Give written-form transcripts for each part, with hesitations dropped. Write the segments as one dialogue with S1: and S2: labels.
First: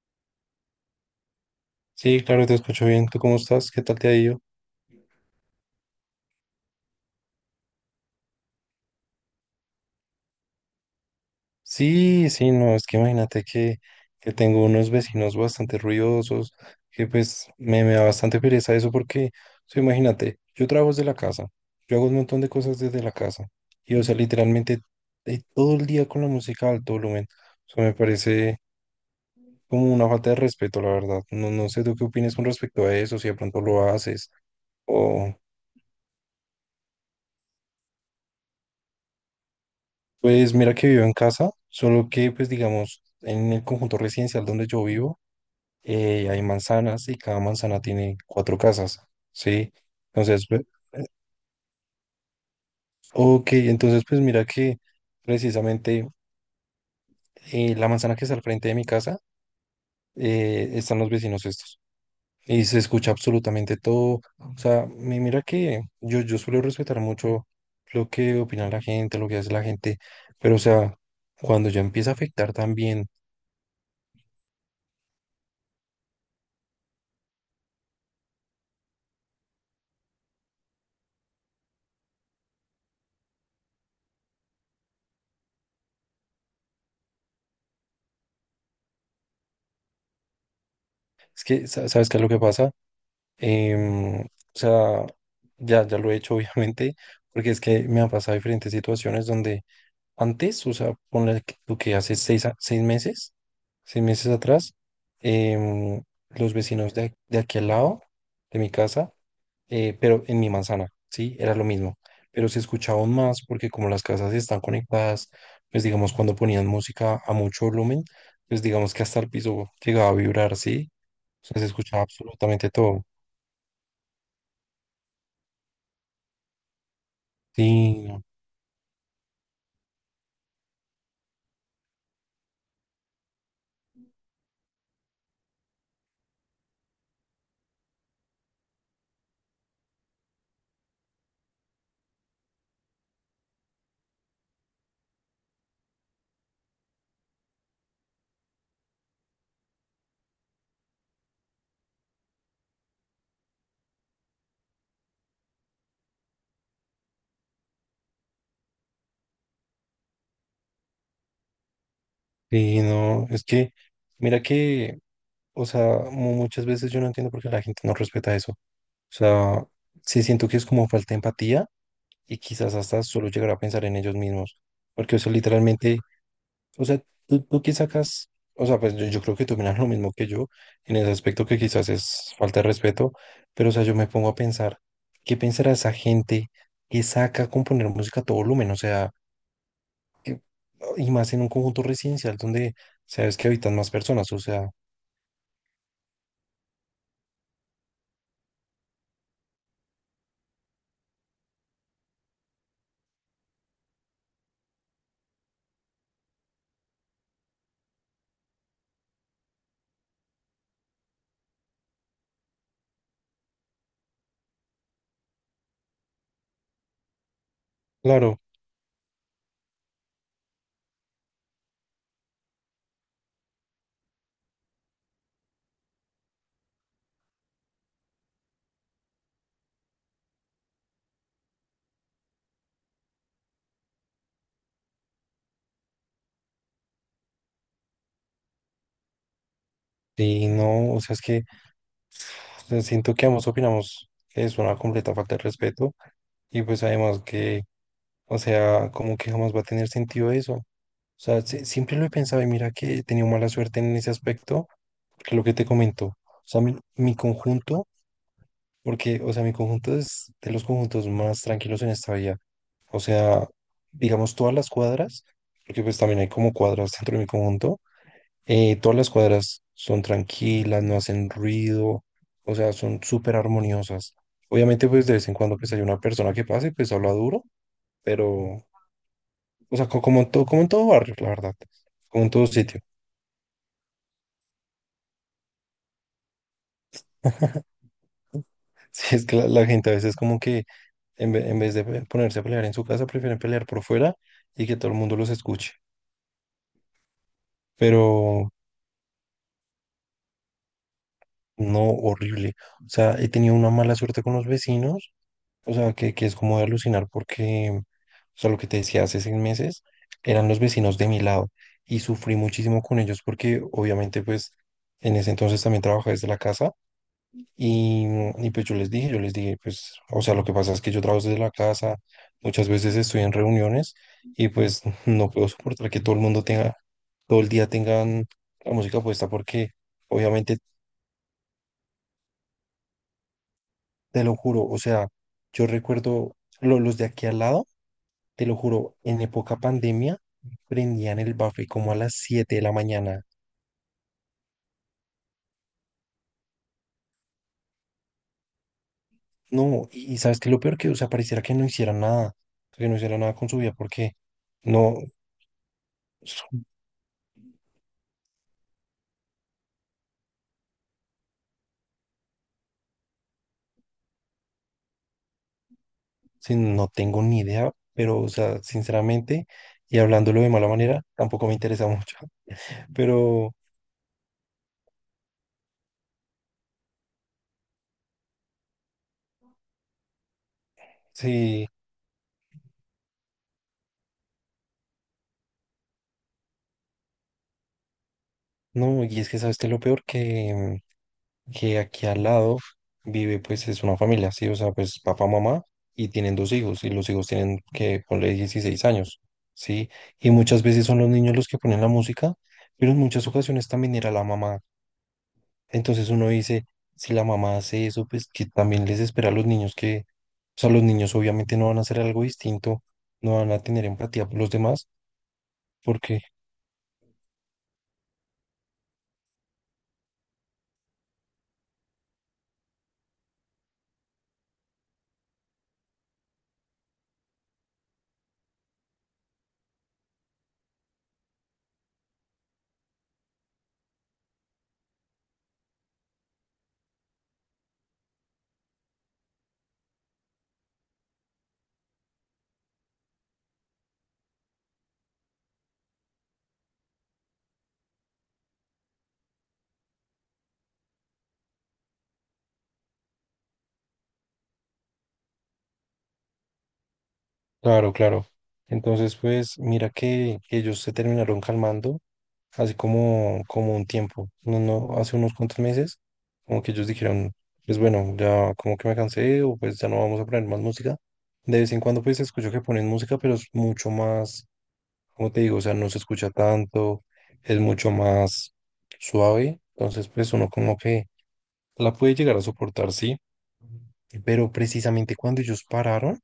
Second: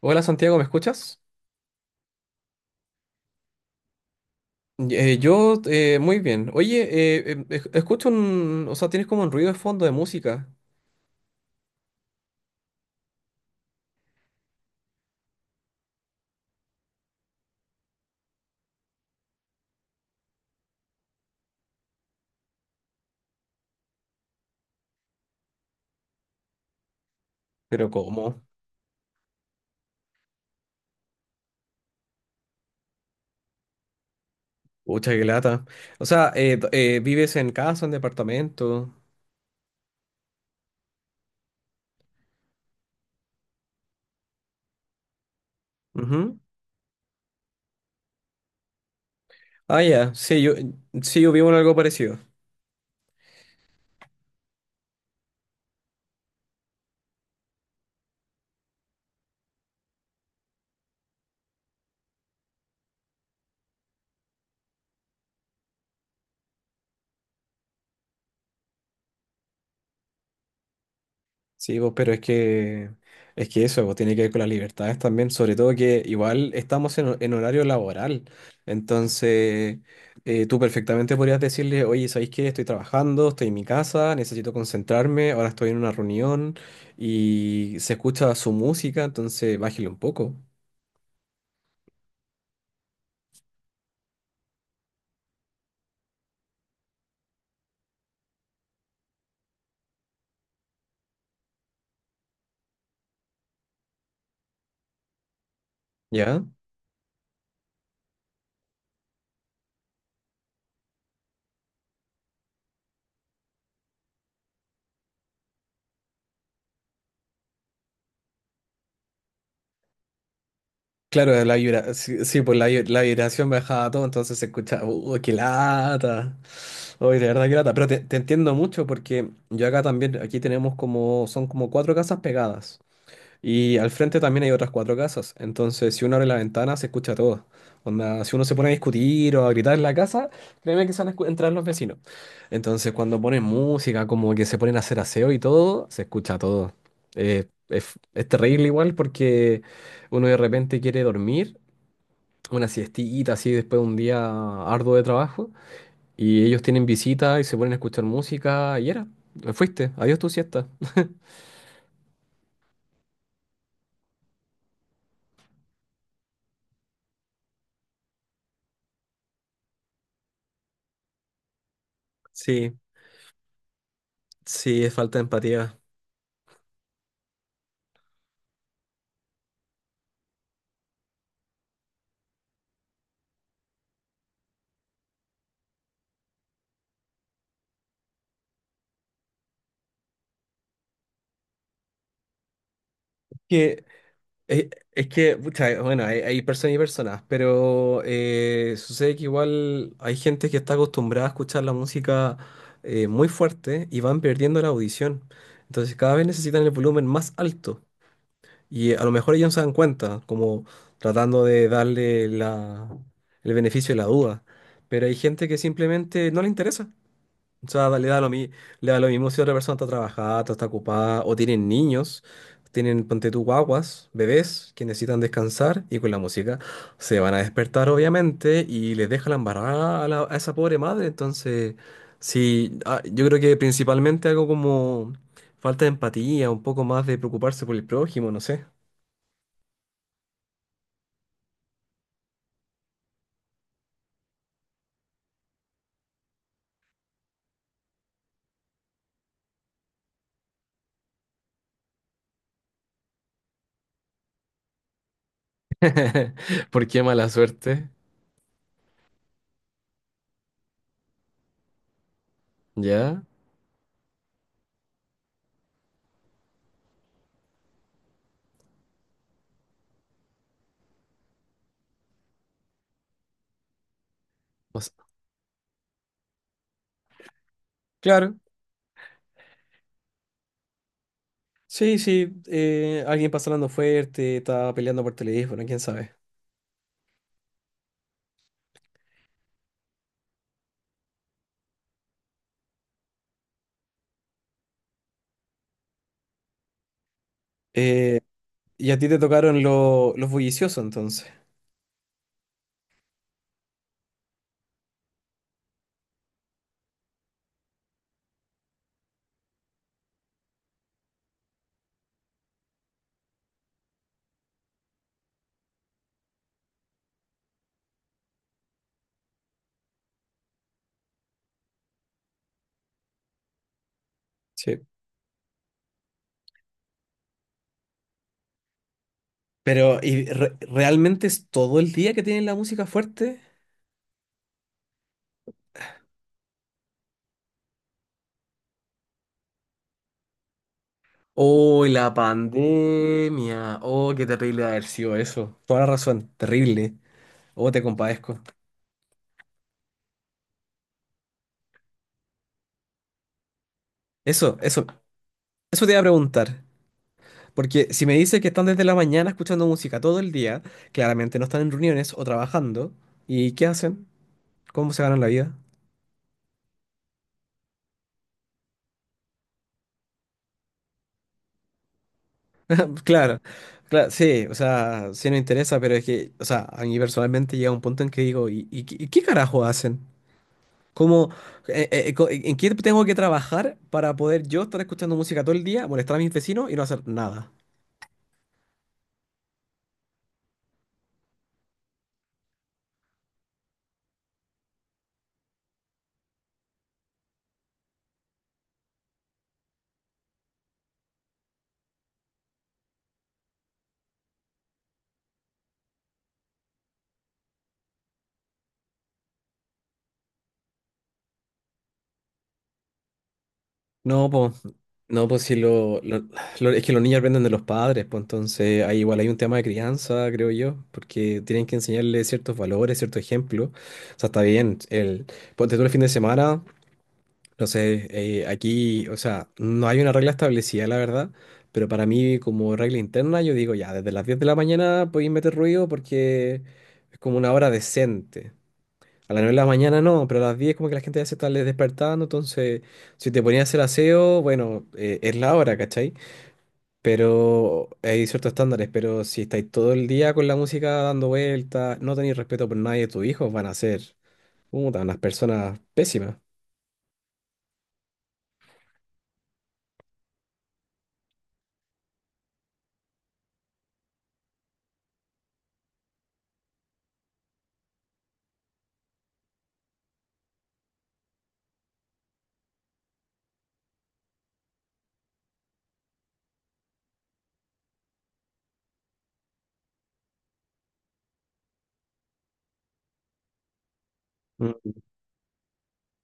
S1: Hola Santiago, ¿me escuchas?
S2: Sí, claro, te escucho bien. ¿Tú cómo estás? ¿Qué tal te ha ido?
S1: Yo muy bien. Oye, escucho un... O sea, tienes como un ruido de fondo de música.
S2: Sí, sí, no, es que imagínate que tengo unos vecinos bastante ruidosos, que pues me da bastante pereza eso porque, o sea, imagínate, yo trabajo desde la casa, yo hago un montón de cosas desde la casa, y o sea, literalmente todo el día con la música a alto volumen, o sea,
S1: Pero
S2: me
S1: ¿cómo?
S2: parece como una falta de respeto, la verdad. No, no sé tú qué opinas con respecto a eso, si de pronto lo haces,
S1: Pucha, qué
S2: o.
S1: lata. O sea, ¿vives en casa, en departamento?
S2: Pues mira que vivo en casa, solo que pues digamos en el conjunto residencial donde yo vivo
S1: Ujú.
S2: hay manzanas y cada manzana tiene cuatro casas, ¿sí?
S1: Ah, ya. Sí,
S2: Entonces, pues,
S1: sí, yo vivo en algo parecido.
S2: ok, entonces pues mira que precisamente la manzana que está al frente de mi casa están los vecinos estos y se escucha absolutamente todo, o sea, mira que yo suelo respetar mucho lo que opina la gente, lo que hace la gente, pero o sea, cuando
S1: Sí,
S2: ya
S1: vos,
S2: empieza
S1: pero
S2: a
S1: es
S2: afectar
S1: que
S2: también.
S1: es que eso vos, tiene que ver con las libertades también, sobre todo que igual estamos en horario laboral. Entonces, tú perfectamente podrías decirle, oye, ¿sabéis qué? Estoy trabajando, estoy en mi casa, necesito concentrarme, ahora estoy en una reunión y se escucha su música, entonces bájale un poco,
S2: Es que, ¿sabes qué es lo que pasa? O sea, ya lo he hecho, obviamente, porque es que me han pasado diferentes situaciones donde antes, o sea, ponle tú que hace seis meses atrás, em,
S1: ¿ya?
S2: los vecinos de aquí al lado de mi casa, pero en mi manzana, sí, era lo mismo, pero se escuchaba aún más porque como las casas están conectadas, pues digamos, cuando ponían música a mucho volumen, pues digamos que hasta el piso llegaba a vibrar, sí,
S1: Claro,
S2: o
S1: la
S2: sea, se
S1: vibra,
S2: escuchaba
S1: sí, sí, pues
S2: absolutamente
S1: la
S2: todo.
S1: vibración me bajaba todo, entonces se escuchaba, uy, ¡qué lata! Uy, de verdad, qué lata. Pero
S2: Sí,
S1: te
S2: no.
S1: entiendo mucho porque yo acá también, aquí tenemos como, son como cuatro casas pegadas. Y al frente también hay otras cuatro casas. Entonces, si uno abre la ventana, se escucha todo. Onda, si uno se pone a discutir o a gritar en la casa, créeme que se van a entrar los vecinos. Entonces, cuando ponen música, como que se ponen a hacer aseo y todo, se escucha todo. Es terrible igual porque uno de repente quiere dormir, una siestita así después de un día arduo de trabajo, y ellos tienen visita y se ponen a escuchar música y era, fuiste, adiós tu siesta.
S2: Y no, es que, mira que, o sea, muchas veces yo no entiendo por qué la gente no respeta eso. O sea, sí siento que es como falta de empatía y
S1: Sí,
S2: quizás hasta solo llegar a pensar en ellos mismos.
S1: sí, es
S2: Porque,
S1: falta
S2: o
S1: de
S2: sea,
S1: empatía.
S2: literalmente, o sea, tú qué sacas, o sea, pues yo creo que tú miras lo mismo que yo en ese aspecto que quizás es falta de respeto, pero, o sea, yo me pongo a pensar, ¿qué pensará esa gente que saca componer música a todo volumen? O sea, y más en un conjunto residencial donde sabes que habitan
S1: Que
S2: más personas, o
S1: Es,
S2: sea.
S1: es que, pucha, bueno, hay personas y personas, pero sucede que igual hay gente que está acostumbrada a escuchar la música muy fuerte y van perdiendo la audición. Entonces cada vez necesitan el volumen más alto y a lo mejor ellos no se dan cuenta, como tratando de darle el beneficio de la duda. Pero hay gente que simplemente no le interesa. O sea,
S2: Claro,
S1: le da lo mismo si otra persona está trabajada, está ocupada, o tienen niños, tienen, ponte tú, guaguas, bebés que necesitan descansar y con la música se van a despertar, obviamente, y les deja la embarrada a esa pobre madre. Entonces, sí, ah, yo creo que principalmente algo como falta de empatía, un poco más de preocuparse por el prójimo, no sé.
S2: y no, o sea, es que o sea, siento que ambos opinamos que es una completa falta de respeto y pues además que, o sea, como que jamás va a tener sentido eso. O sea, siempre lo he pensado y mira que he tenido mala suerte en ese aspecto, porque lo que te comento, o sea, mi,
S1: ¿Por qué
S2: mi
S1: mala
S2: conjunto,
S1: suerte?
S2: porque, o sea, mi conjunto es de los conjuntos más tranquilos en esta vida. O
S1: ¿Ya?
S2: sea, digamos todas las cuadras, porque pues también hay como cuadras dentro de mi conjunto. Todas las cuadras son tranquilas, no hacen ruido, o sea, son súper armoniosas.
S1: O
S2: Obviamente,
S1: sea,
S2: pues de vez en cuando pues hay una persona que pase, pues habla duro,
S1: claro.
S2: pero, o sea, como en todo barrio, la verdad,
S1: Sí,
S2: como en
S1: sí,
S2: todo sitio.
S1: alguien pasa hablando fuerte, está peleando por teléfono, quién sabe.
S2: Si es que la gente a veces como que en vez de ponerse a pelear en su casa, prefieren pelear por fuera y que todo el mundo los escuche.
S1: Eh,
S2: Pero
S1: ¿Y a ti te tocaron los bulliciosos entonces?
S2: no, horrible. O sea, he tenido una mala suerte con los vecinos. O sea, que es como de alucinar porque, o sea, lo que te decía hace 6 meses, eran los vecinos de mi lado y sufrí muchísimo con ellos porque obviamente pues en ese entonces también trabajaba desde la casa y, y pues yo les dije, pues, o sea, lo que pasa es que yo trabajo desde la casa, muchas veces estoy en reuniones y pues
S1: Sí.
S2: no puedo soportar que todo el mundo tenga, todo el día tengan la música puesta porque
S1: Pero ¿y
S2: obviamente,
S1: realmente es todo el día que tienen la música fuerte?
S2: te lo juro, o sea, yo recuerdo los de aquí al lado. Te lo juro, en época pandemia prendían el buffet
S1: Oh,
S2: como a
S1: la
S2: las 7 de la mañana.
S1: pandemia. Oh, qué terrible haber sido eso. Toda la razón, terrible. Oh, te compadezco.
S2: No, y sabes que lo peor que, o sea, pareciera que no hicieran nada, que no hicieran nada con su vida, porque
S1: Eso, eso,
S2: no,
S1: eso te iba a preguntar.
S2: s-
S1: Porque si me dices que están desde la mañana escuchando música todo el día, claramente no están en reuniones o trabajando. ¿Y qué hacen? ¿Cómo se ganan la vida?
S2: sí, no tengo ni idea, pero, o sea, sinceramente, y hablándolo de mala manera, tampoco me interesa mucho.
S1: Claro,
S2: Pero
S1: claro, sí, o sea, sí nos interesa, pero es que, o sea, a mí personalmente llega un punto en que digo, ¿y qué carajo hacen? ¿Cómo,
S2: sí,
S1: en qué tengo que trabajar para poder yo estar escuchando música todo el día, molestar a mis vecinos y no hacer nada?
S2: no, y es que sabes que lo peor que aquí al lado vive, pues es una familia, sí, o sea, pues papá, mamá, y tienen dos hijos, y los hijos tienen que ponle 16 años, sí, y muchas veces son los niños los que ponen la música, pero en muchas ocasiones también era la mamá. Entonces uno dice, si la mamá hace eso, pues que también les espera a los niños que, o sea, los niños obviamente no van a hacer algo distinto, no van a tener empatía
S1: No,
S2: por los
S1: pues,
S2: demás,
S1: no, pues si
S2: porque
S1: es que los niños aprenden de los padres, pues entonces ahí igual hay un tema de crianza, creo yo, porque tienen que enseñarles ciertos valores, ciertos ejemplos. O sea, está bien. Ponte tú el fin de semana. No sé, aquí, o sea, no hay una regla establecida, la verdad, pero para mí como regla interna yo digo, ya, desde las 10 de la mañana podéis meter ruido porque es como una hora decente. A las 9 de la mañana no, pero a las 10 como que la gente ya se está despertando, entonces si te ponías a hacer aseo, bueno, es la hora, ¿cachai? Pero hay ciertos estándares, pero si estáis todo el día con la música dando vueltas, no tenéis respeto por nadie, tus hijos van a ser, puta, unas personas pésimas.
S2: claro, claro. Entonces, pues mira que ellos se terminaron calmando hace como un tiempo, no, no, hace unos cuantos meses, como que ellos dijeron, pues bueno, ya como que me cansé o pues ya no vamos a poner más música. De vez en cuando pues escucho que ponen música, pero es mucho más, como te digo, o sea, no se escucha tanto, es mucho más suave, entonces pues uno como que la puede llegar a soportar, sí, pero
S1: Mm.
S2: precisamente cuando ellos pararon,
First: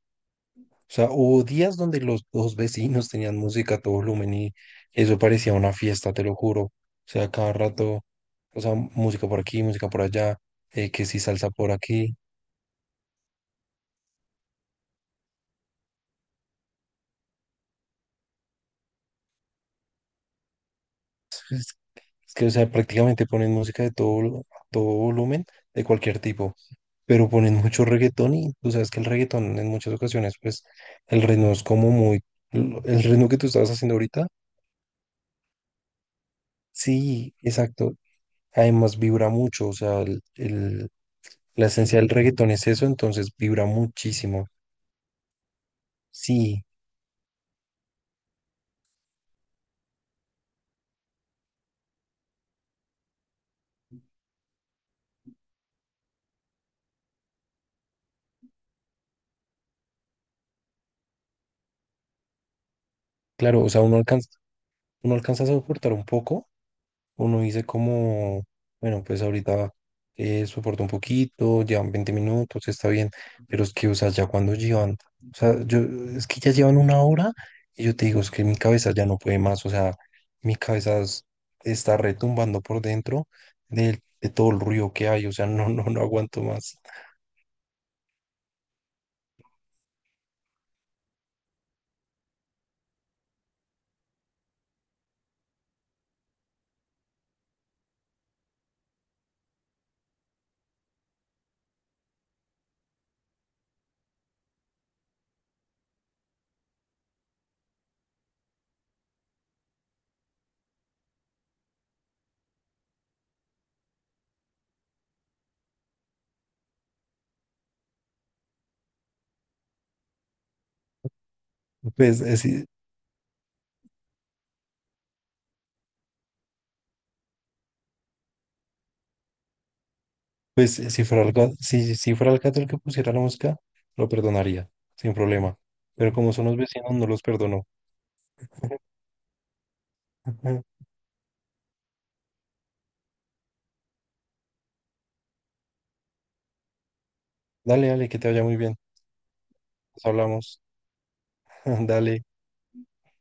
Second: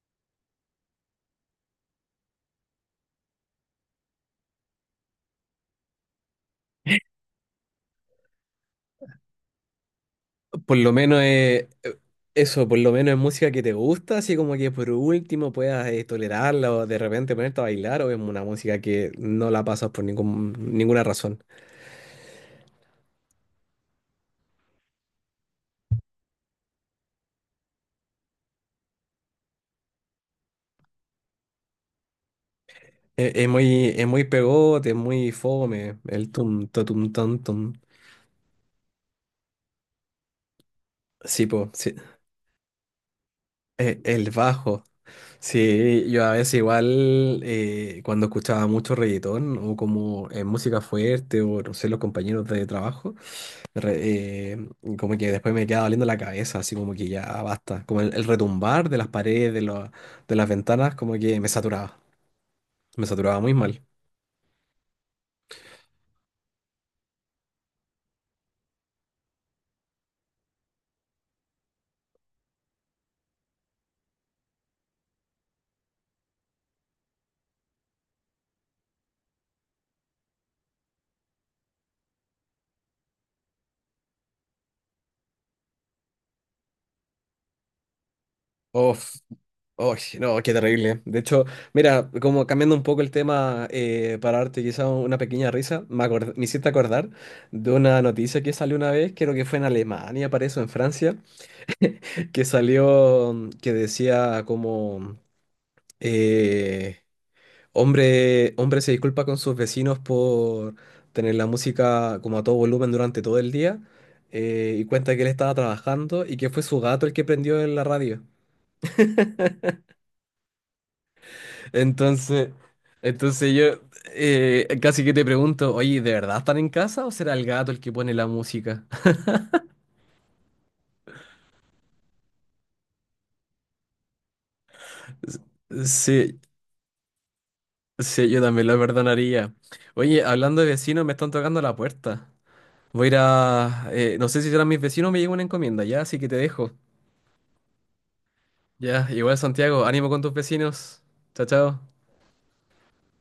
S2: o sea, hubo días donde los dos vecinos tenían música a todo volumen y eso parecía una fiesta, te lo juro. O sea, cada rato, o sea, música por aquí, música por allá,
S1: Por lo
S2: que
S1: menos
S2: si salsa
S1: es
S2: por aquí.
S1: eso, por lo menos es música que te gusta, así como que por último puedas tolerarla o de repente ponerte a bailar, o es una música que no la pasas por ninguna razón.
S2: Es, es que, o sea, prácticamente ponen música de todo, a todo volumen, de cualquier tipo. Pero ponen mucho reggaetón y tú sabes que el reggaetón en muchas ocasiones, pues, el ritmo es como muy. El ritmo que tú
S1: Es
S2: estabas haciendo
S1: es muy
S2: ahorita,
S1: pegote, es muy fome, el tum, ta, tum,
S2: sí,
S1: tan, tum.
S2: exacto. Además vibra mucho, o sea, el,
S1: Sí,
S2: la
S1: po, sí.
S2: esencia del reggaetón es eso, entonces vibra
S1: El
S2: muchísimo.
S1: bajo. Sí, yo a veces
S2: Sí,
S1: igual cuando escuchaba mucho reggaetón o como música fuerte o no sé, los compañeros de trabajo. re- eh, Como que después me queda doliendo la cabeza, así como que ya basta. Como el retumbar de las paredes, de las ventanas, como que me saturaba. Me saturaba muy
S2: claro, o sea,
S1: mal.
S2: uno alcanza a soportar un poco, uno dice como, bueno, pues ahorita soporto un poquito, llevan 20 minutos, está bien, pero es que, o sea, ya cuando llevan, o sea, yo, es que ya llevan una hora y yo te digo, es que mi cabeza ya no puede más, o sea, mi cabeza está retumbando por dentro de todo el ruido que hay, o sea, no, no, no aguanto más.
S1: Uf, uy, no, qué terrible. De hecho, mira, como cambiando un poco el tema para darte quizá una pequeña risa, me hiciste acordar de una noticia que salió una vez, creo que fue en Alemania, parece, o en Francia, que salió, mm, que decía como... eh, hombre se disculpa con sus vecinos por tener la música como a todo volumen durante todo el día y cuenta que él estaba trabajando y que fue su gato el que prendió en la radio.
S2: Pues es,
S1: Entonces, yo casi que te pregunto, oye, ¿de verdad están en casa o será el gato el que pone la música?
S2: Pues, si fuera el gato, si fuera el gato el que pusiera la música, lo perdonaría, sin problema. Pero como
S1: Sí,
S2: son los vecinos, no los perdono.
S1: sí, yo también lo perdonaría. Oye, hablando de vecinos, me están tocando la puerta. Voy a ir a... no sé si serán mis vecinos o me llegó una encomienda ya, así que te dejo.
S2: Dale, dale, que te vaya muy bien.
S1: Ya, igual Santiago,
S2: Nos
S1: ánimo con tus
S2: hablamos.
S1: vecinos. Chao, chao.
S2: Dale.